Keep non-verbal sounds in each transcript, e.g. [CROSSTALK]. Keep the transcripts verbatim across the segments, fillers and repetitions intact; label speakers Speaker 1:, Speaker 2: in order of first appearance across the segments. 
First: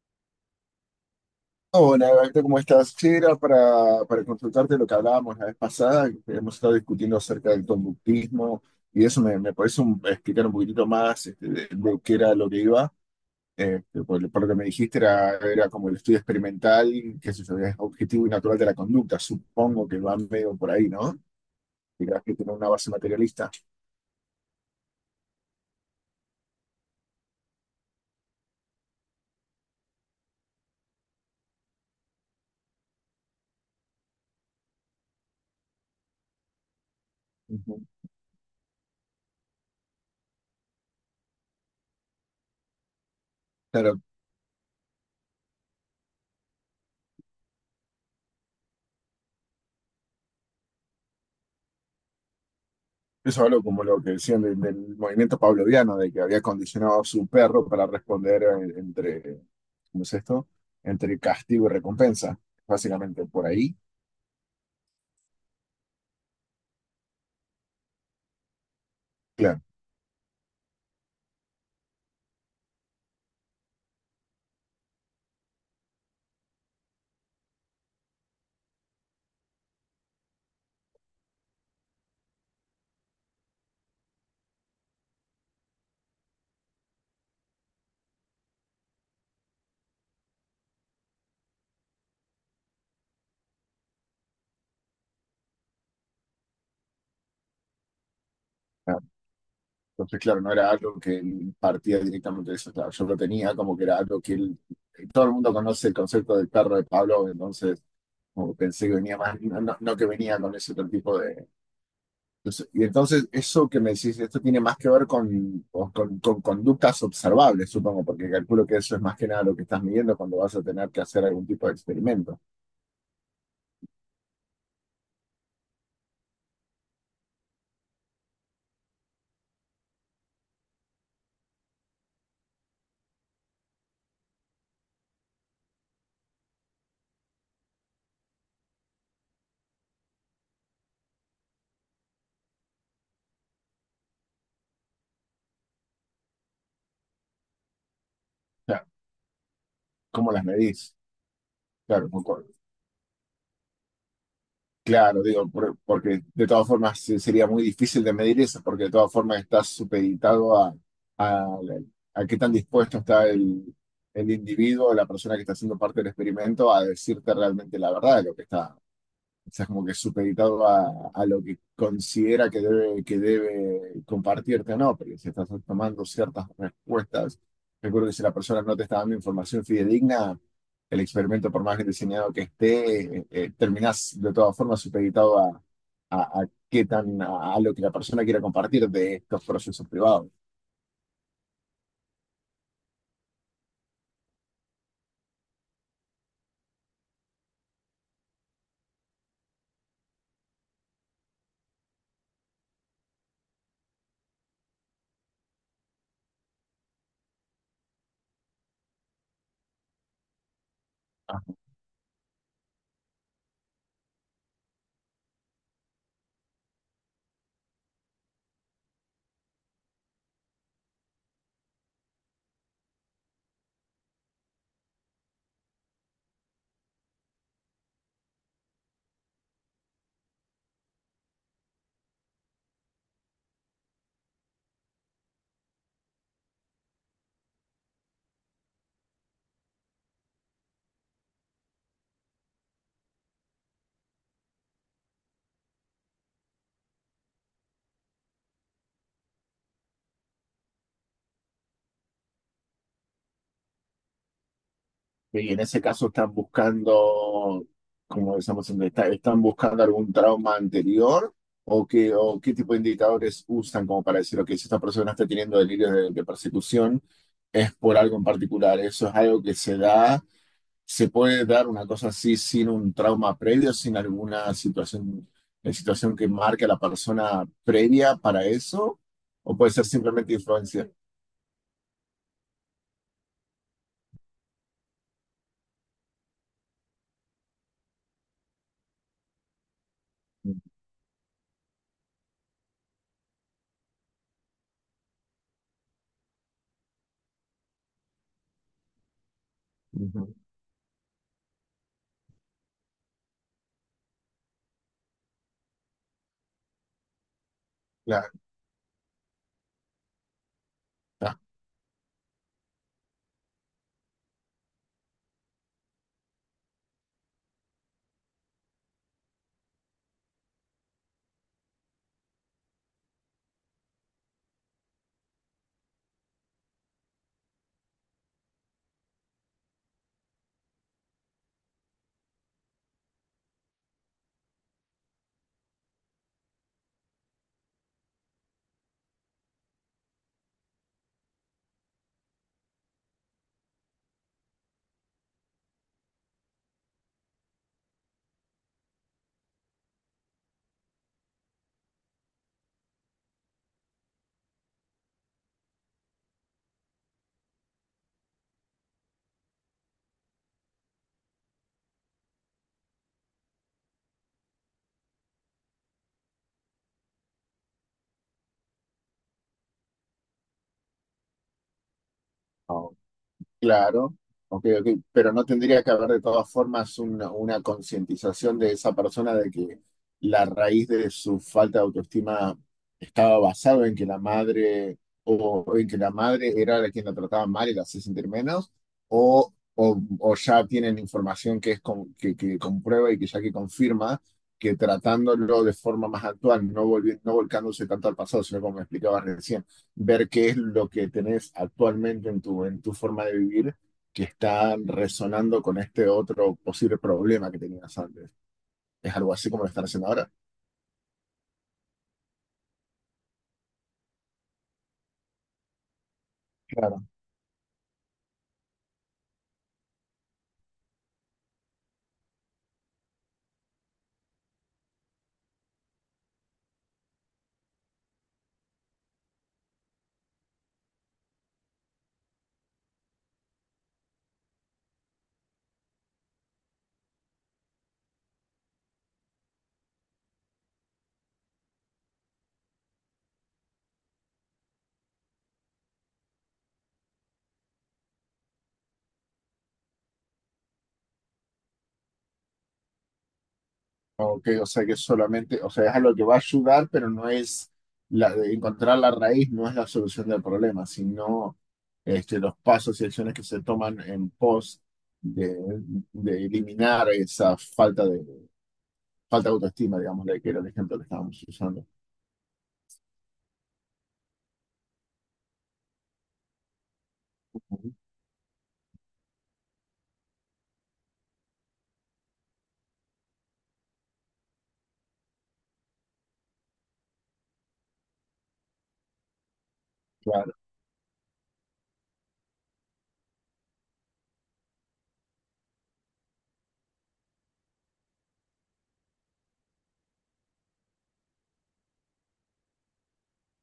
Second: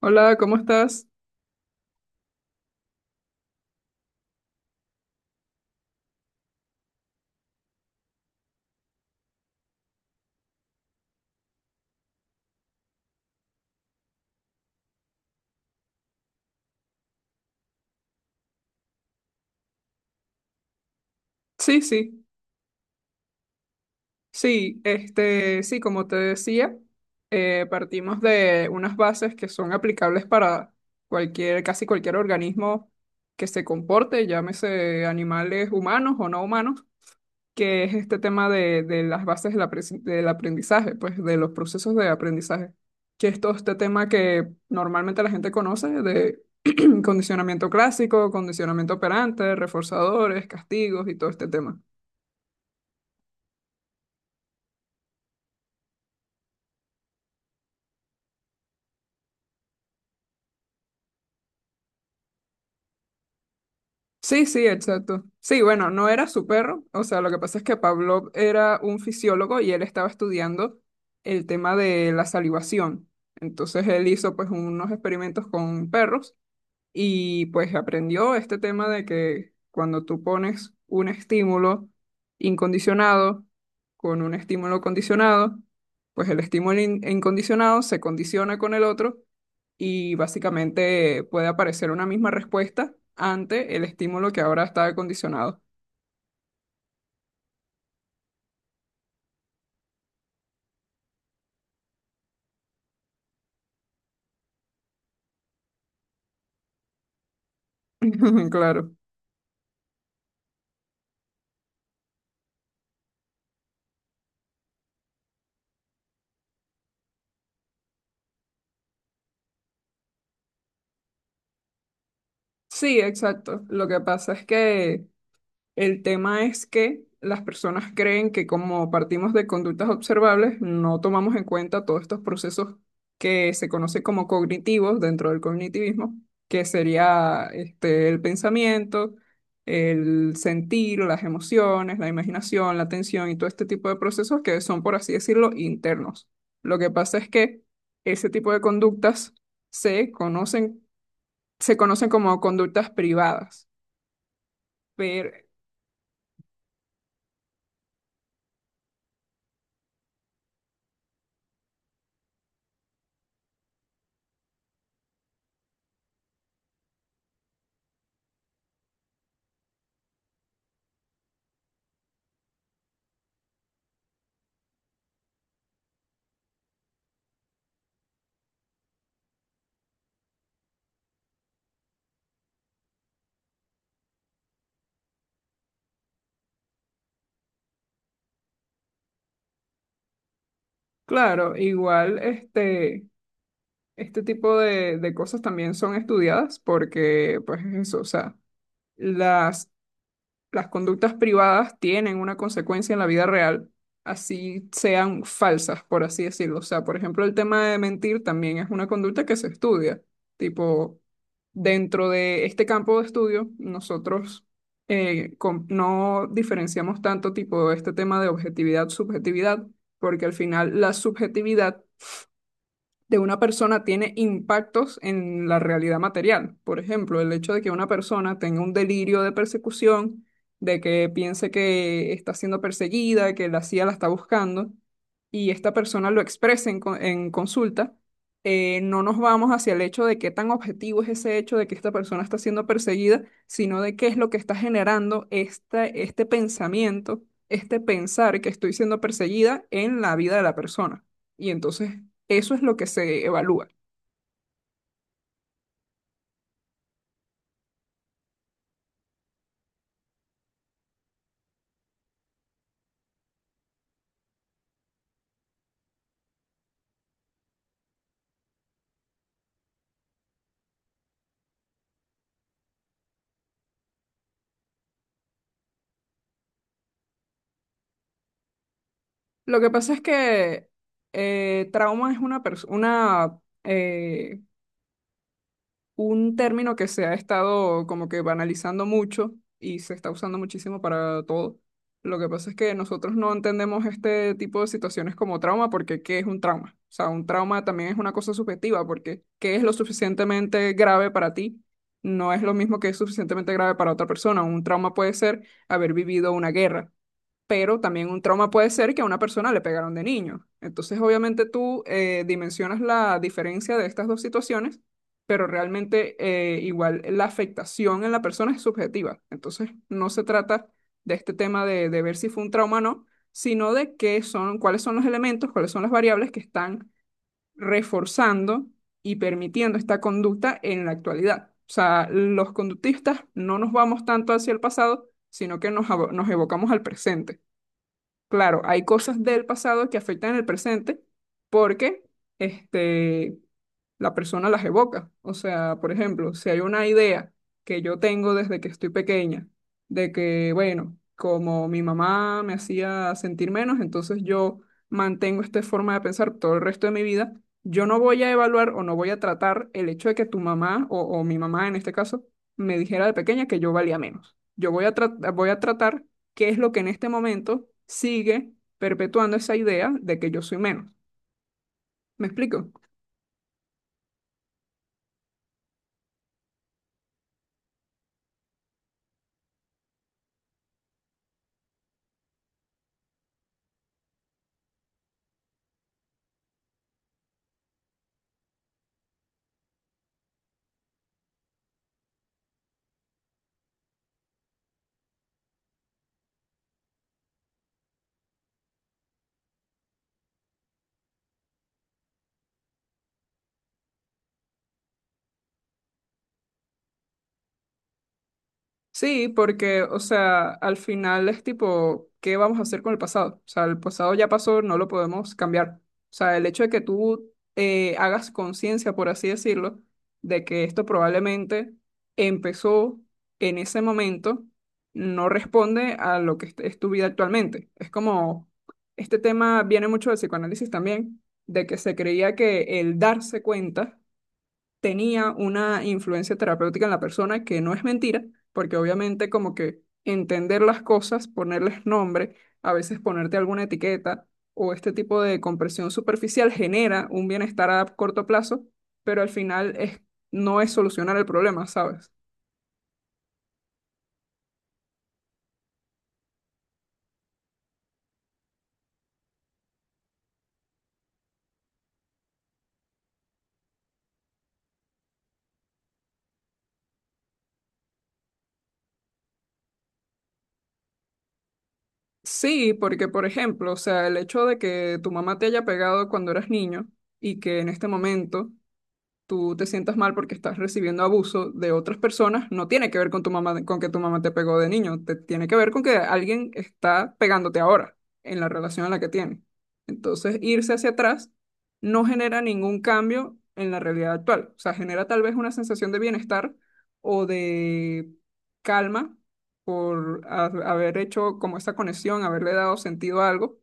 Speaker 1: Hola, ¿cómo estás?
Speaker 2: Hola, Gaito, ¿cómo estás? Sí, era para, para consultarte lo que hablábamos la vez pasada, que hemos estado discutiendo acerca del conductismo y eso me, me puedes un- explicar un poquitito más este, de, de qué era lo que iba. Eh, por, por lo que me dijiste era, era como el estudio experimental, que es objetivo y natural de la conducta, supongo que va medio por ahí, ¿no?
Speaker 1: Sí,
Speaker 2: Dirás
Speaker 1: sí,
Speaker 2: que tiene una base materialista.
Speaker 1: sí, este, sí, como te decía, eh, partimos de unas bases que son aplicables para cualquier, casi cualquier organismo que se comporte, llámese animales humanos o no humanos,
Speaker 2: Ujú.
Speaker 1: que es este tema de, de las bases del, apre- del aprendizaje, pues de los procesos de aprendizaje, que es todo este
Speaker 2: Claro,
Speaker 1: tema que normalmente la gente conoce de [CLEARS THROAT] condicionamiento clásico, condicionamiento operante, reforzadores, castigos y todo este tema.
Speaker 2: eso hablo como lo que decían del, del movimiento pavloviano, de que había condicionado a su perro para responder eh, entre ¿cómo es esto? Entre castigo y recompensa, básicamente por ahí.
Speaker 1: Sí, sí, exacto. Sí, bueno, no era su perro. O sea, lo que pasa es que Pavlov era un fisiólogo
Speaker 2: Claro,
Speaker 1: y él estaba estudiando el tema de la salivación. Entonces él hizo pues unos experimentos con perros y pues aprendió este tema de que cuando tú pones un estímulo incondicionado con un estímulo condicionado, pues el estímulo in- incondicionado se condiciona con el otro y básicamente puede aparecer una misma respuesta ante el estímulo que ahora está condicionado.
Speaker 2: claro. Entonces, claro, no era algo que él partía directamente de eso, claro, yo lo tenía como que era algo que él, eh, todo el mundo conoce el concepto del perro de Pablo, entonces
Speaker 1: [LAUGHS]
Speaker 2: como que pensé
Speaker 1: Claro.
Speaker 2: que venía más, no, no- no que venía con ese otro tipo de... entonces- y entonces eso que me decís, esto tiene más que ver con, o con, con conductas observables, supongo, porque calculo que eso es más que nada lo que estás midiendo cuando vas a tener que hacer algún tipo de experimento. O
Speaker 1: Sí, exacto. Lo que pasa es que el tema es que las personas creen que como partimos de conductas observables, no tomamos en cuenta todos estos procesos que se conocen como cognitivos dentro del cognitivismo, que sería este, el pensamiento, el sentir, las emociones, la imaginación, la atención y todo este tipo de procesos que son, por así decirlo, internos. Lo que pasa es que ese tipo de
Speaker 2: sea,
Speaker 1: conductas se
Speaker 2: ¿cómo las
Speaker 1: conocen,
Speaker 2: medís?
Speaker 1: se conocen
Speaker 2: Claro,
Speaker 1: como conductas privadas.
Speaker 2: claro,
Speaker 1: Pero
Speaker 2: digo, por- porque de todas formas se- sería muy difícil de medir eso, porque de todas formas estás supeditado a, a, a qué tan dispuesto está el, el individuo, la persona que está haciendo parte del experimento, a decirte realmente la verdad de lo que está, o sea, es como que es supeditado a, a lo que considera que debe, que debe compartirte o no, porque si estás tomando ciertas respuestas, recuerdo que si la persona no te está dando información fidedigna, el experimento, por más bien diseñado que esté, eh, eh, terminás de todas formas supeditado a, a, a qué tan, a, a lo que la persona quiera compartir de estos procesos privados.
Speaker 1: claro, igual este, este tipo de, de cosas también son estudiadas porque, pues eso, o sea, las, las conductas privadas tienen una consecuencia en la vida real, así sean falsas, por así decirlo. O sea, por ejemplo, el tema de mentir también es una conducta que se estudia. Tipo, dentro de este campo de estudio, nosotros eh, com- no diferenciamos tanto tipo este tema de objetividad-subjetividad, porque al final la subjetividad de una persona tiene impactos en la realidad material. Por ejemplo, el hecho de que una persona tenga un delirio de persecución, de que piense que está siendo perseguida, que la C I A la está buscando, y esta persona lo exprese en, co- en consulta, eh, no nos vamos hacia el hecho de qué tan objetivo es ese hecho de que esta persona está siendo perseguida, sino de qué es lo que está generando esta, este pensamiento, este pensar que estoy siendo perseguida en la vida de la persona. Y entonces eso es lo que se evalúa.
Speaker 2: Y en ese caso están buscando, como decíamos antes, está- están buscando algún trauma anterior o qué, o qué tipo de indicadores usan como para decir, ok, si esta persona está teniendo delirios de, de persecución, es por algo en particular. Eso es algo que se da, se puede dar una cosa así sin un trauma previo, sin alguna situación, eh, situación que marque a la persona previa para eso, o
Speaker 1: Lo que
Speaker 2: puede ser
Speaker 1: pasa es
Speaker 2: simplemente
Speaker 1: que
Speaker 2: influencia.
Speaker 1: eh, trauma es una pers- una, eh, un término que se ha estado como que banalizando mucho y se está usando muchísimo para todo. Lo que pasa es que nosotros no entendemos este tipo de situaciones como trauma porque ¿qué es un trauma? O sea, un trauma también es una cosa subjetiva porque ¿qué es lo
Speaker 2: Ujú,
Speaker 1: suficientemente grave para ti? No es lo mismo que es suficientemente grave para otra persona. Un trauma puede ser haber vivido una guerra, pero también un
Speaker 2: claro,
Speaker 1: trauma puede ser que a una persona le pegaron de niño. Entonces, obviamente tú eh, dimensionas la diferencia de estas dos situaciones, pero realmente eh, igual la afectación en la persona es subjetiva. Entonces, no se trata de este tema de, de ver si fue un trauma o no, sino de qué son, cuáles son los elementos, cuáles son las variables que están reforzando y permitiendo esta conducta en la actualidad. O sea, los conductistas no nos vamos tanto hacia el pasado, sino que nos, avo- nos evocamos al presente. Claro, hay cosas del pasado que afectan el presente porque este, la persona las evoca. O sea, por ejemplo, si hay una idea que yo tengo desde que estoy pequeña, de que, bueno, como mi mamá me hacía sentir menos, entonces yo mantengo esta forma de pensar todo el resto de mi vida, yo no voy a evaluar o no voy a tratar el hecho de que tu mamá o, o mi mamá en este caso me dijera de pequeña que yo valía menos. Yo voy a, tra- voy a tratar qué es lo que en este momento sigue perpetuando esa idea de que yo soy menos. ¿Me explico?
Speaker 2: está. Claro, ok, ok, pero no tendría que haber de todas formas una, una concientización de esa persona de que la raíz de su falta de autoestima estaba basado en que la madre o en que la madre era la quien la trataba mal y la hacía sentir menos, o, o, o ya tienen información que es con- que, que comprueba y que ya que confirma que tratándolo de forma más actual, no volvi- no volcándose tanto al pasado, sino como me explicabas recién ver qué es lo que tenés actualmente en tu, en tu forma de vivir que está resonando con este otro posible problema que tenías antes. ¿Es
Speaker 1: Sí,
Speaker 2: algo así como lo
Speaker 1: porque,
Speaker 2: están
Speaker 1: o
Speaker 2: haciendo ahora?
Speaker 1: sea, al final es tipo, ¿qué vamos a hacer con el pasado? O sea, el pasado ya pasó, no lo podemos cambiar. O sea, el hecho de que
Speaker 2: Claro.
Speaker 1: tú eh, hagas conciencia, por así decirlo, de que esto probablemente empezó en ese momento, no responde a lo que es es tu vida actualmente. Es como, este tema viene mucho del psicoanálisis también, de que se creía que el darse cuenta tenía una influencia terapéutica en la persona, que no es mentira, porque obviamente como que entender las cosas, ponerles nombre, a veces ponerte alguna etiqueta o este tipo de compresión superficial genera un bienestar a corto plazo, pero al final es, no es solucionar el problema, ¿sabes?
Speaker 2: Ok, o sea que solamente, o sea, es algo que va a ayudar, pero no es la, encontrar la raíz, no es la solución del problema, sino este, los pasos y acciones que se toman en pos de, de eliminar esa falta de, falta de autoestima, digamos, de que era el ejemplo que estábamos usando.
Speaker 1: Sí, porque por ejemplo, o sea, el hecho de que tu mamá te haya pegado cuando eras niño y que en este
Speaker 2: Ujú,
Speaker 1: momento tú te sientas mal porque estás recibiendo abuso de otras personas, no tiene que ver con tu mamá, con que tu mamá te pegó de niño, te tiene que ver con que alguien está pegándote ahora en la relación en la que tiene. Entonces,
Speaker 2: claro,
Speaker 1: irse hacia atrás no genera ningún cambio en la realidad actual. O sea, genera tal vez una sensación de bienestar o de calma por ha- haber hecho como esa conexión, haberle dado sentido a algo,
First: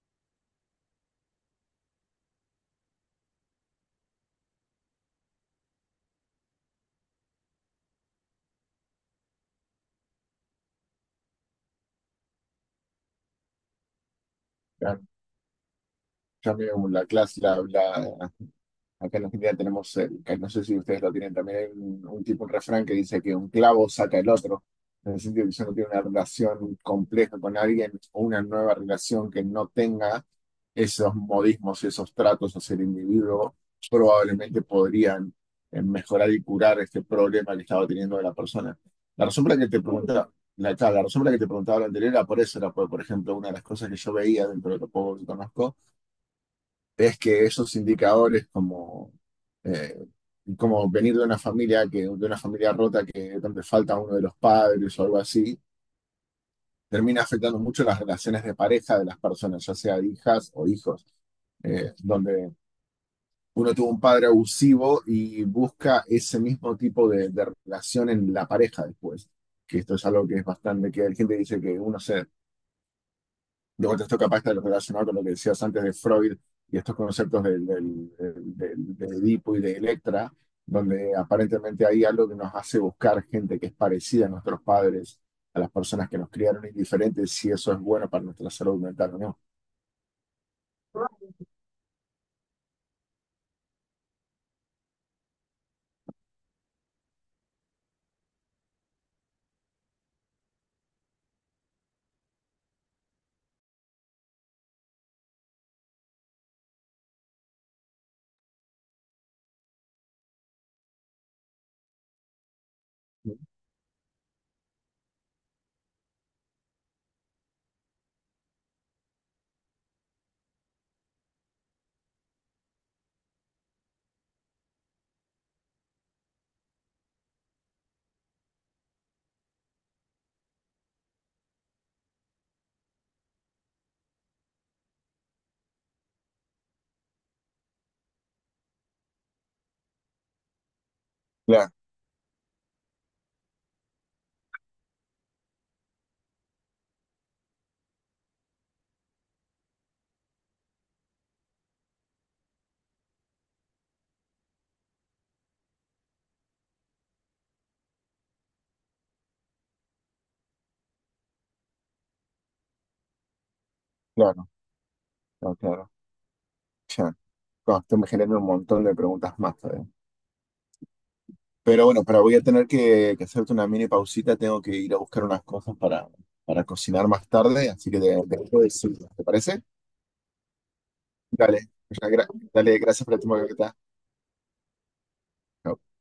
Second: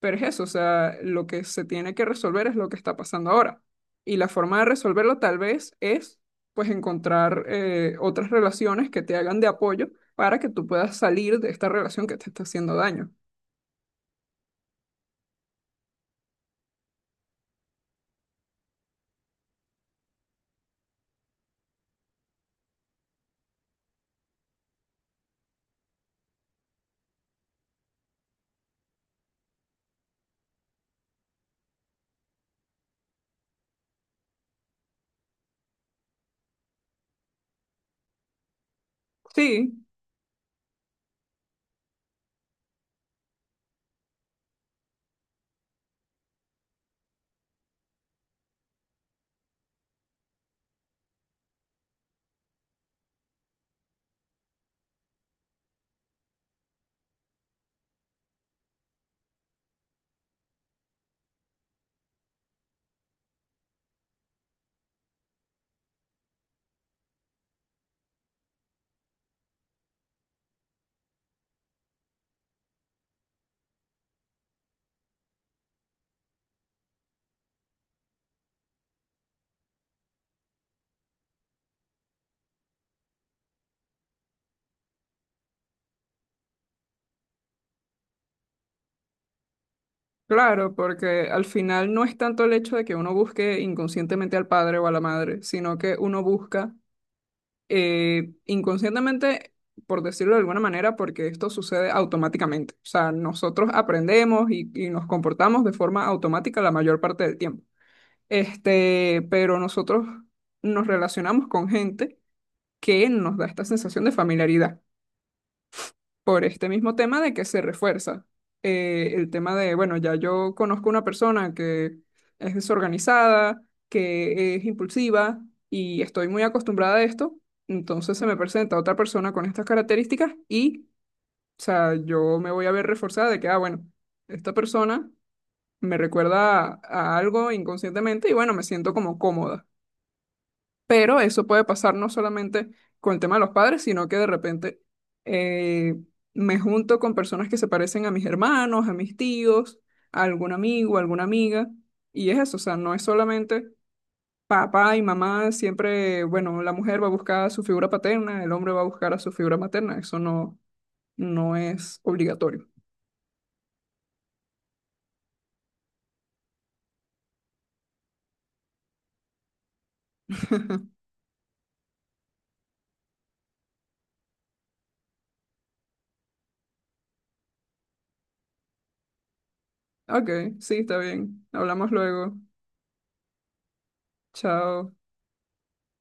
Speaker 1: pero es eso, o sea, lo que se tiene que resolver es lo que está pasando ahora. Y la forma de resolverlo tal vez es, pues, encontrar eh, otras relaciones que te hagan de apoyo para que tú puedas salir de esta relación que te está haciendo daño.
Speaker 2: claro. Ya veo la clase, la, la- acá en Argentina tenemos, el- que no sé si ustedes lo tienen también, hay un, un tipo, un refrán que dice que un clavo saca el otro, en el sentido que si uno tiene una relación compleja con alguien o una nueva relación que no tenga esos modismos, y esos tratos hacia el individuo, probablemente podrían eh, mejorar y curar este problema que estaba teniendo la persona. La razón por la que
Speaker 1: Sí,
Speaker 2: te preguntaba, la, claro, la razón por la que te preguntaba lo anterior era por eso, era por, por ejemplo, una de las cosas que yo veía dentro de lo poco que conozco es que esos indicadores como, eh, como venir de una familia que, de una familia rota que donde falta uno de los padres o algo así, termina afectando mucho las relaciones de pareja de las personas, ya sea de hijas o hijos, eh, donde uno tuvo un padre abusivo y busca ese mismo tipo de, de relación en la pareja después. Que esto es algo que es bastante, que la gente dice que uno se de vuelta esto capaz está relacionado con lo que decías antes de Freud y estos conceptos del, del, del- del- de Edipo y de Electra, donde aparentemente hay algo que nos hace buscar gente que es parecida a nuestros padres, a las personas que nos criaron indiferentes, si eso es bueno para nuestra salud mental o no.
Speaker 1: claro, porque al final no es tanto el hecho de que uno busque inconscientemente al padre o a la madre, sino que uno busca eh, inconscientemente, por decirlo de alguna manera, porque esto sucede automáticamente. O sea, nosotros aprendemos y, y nos comportamos de forma automática la mayor parte del tiempo. Este, pero nosotros nos relacionamos con gente que nos da esta sensación de familiaridad por este mismo tema de que se refuerza eh, el tema de, bueno, ya yo conozco una persona que es desorganizada, que es impulsiva y estoy muy acostumbrada a esto, entonces se me presenta otra persona con estas características y, o sea, yo me voy a ver reforzada de que, ah, bueno, esta persona me recuerda a, a algo inconscientemente y bueno, me siento como cómoda. Pero eso puede
Speaker 2: Claro,
Speaker 1: pasar no solamente con el tema de los padres, sino que de repente eh, me junto con personas que se parecen a mis hermanos, a mis tíos, a algún amigo, a alguna amiga. Y es eso, o sea, no es solamente papá y mamá, siempre, bueno, la mujer va a buscar a su figura paterna, el hombre va a buscar a su figura materna. Eso no, no es obligatorio.
Speaker 2: claro, claro, claro. Ya. No, esto me genera un montón de preguntas más todavía. Pero bueno, pero voy a tener que, que hacerte una mini pausita, tengo que ir a buscar unas cosas para, para cocinar más tarde, así que te, te dejo de decir, ¿te parece?
Speaker 1: Ok, sí, está bien.
Speaker 2: Dale,
Speaker 1: Hablamos
Speaker 2: gra-
Speaker 1: luego.
Speaker 2: dale, gracias por la tu
Speaker 1: Chao.
Speaker 2: Chao.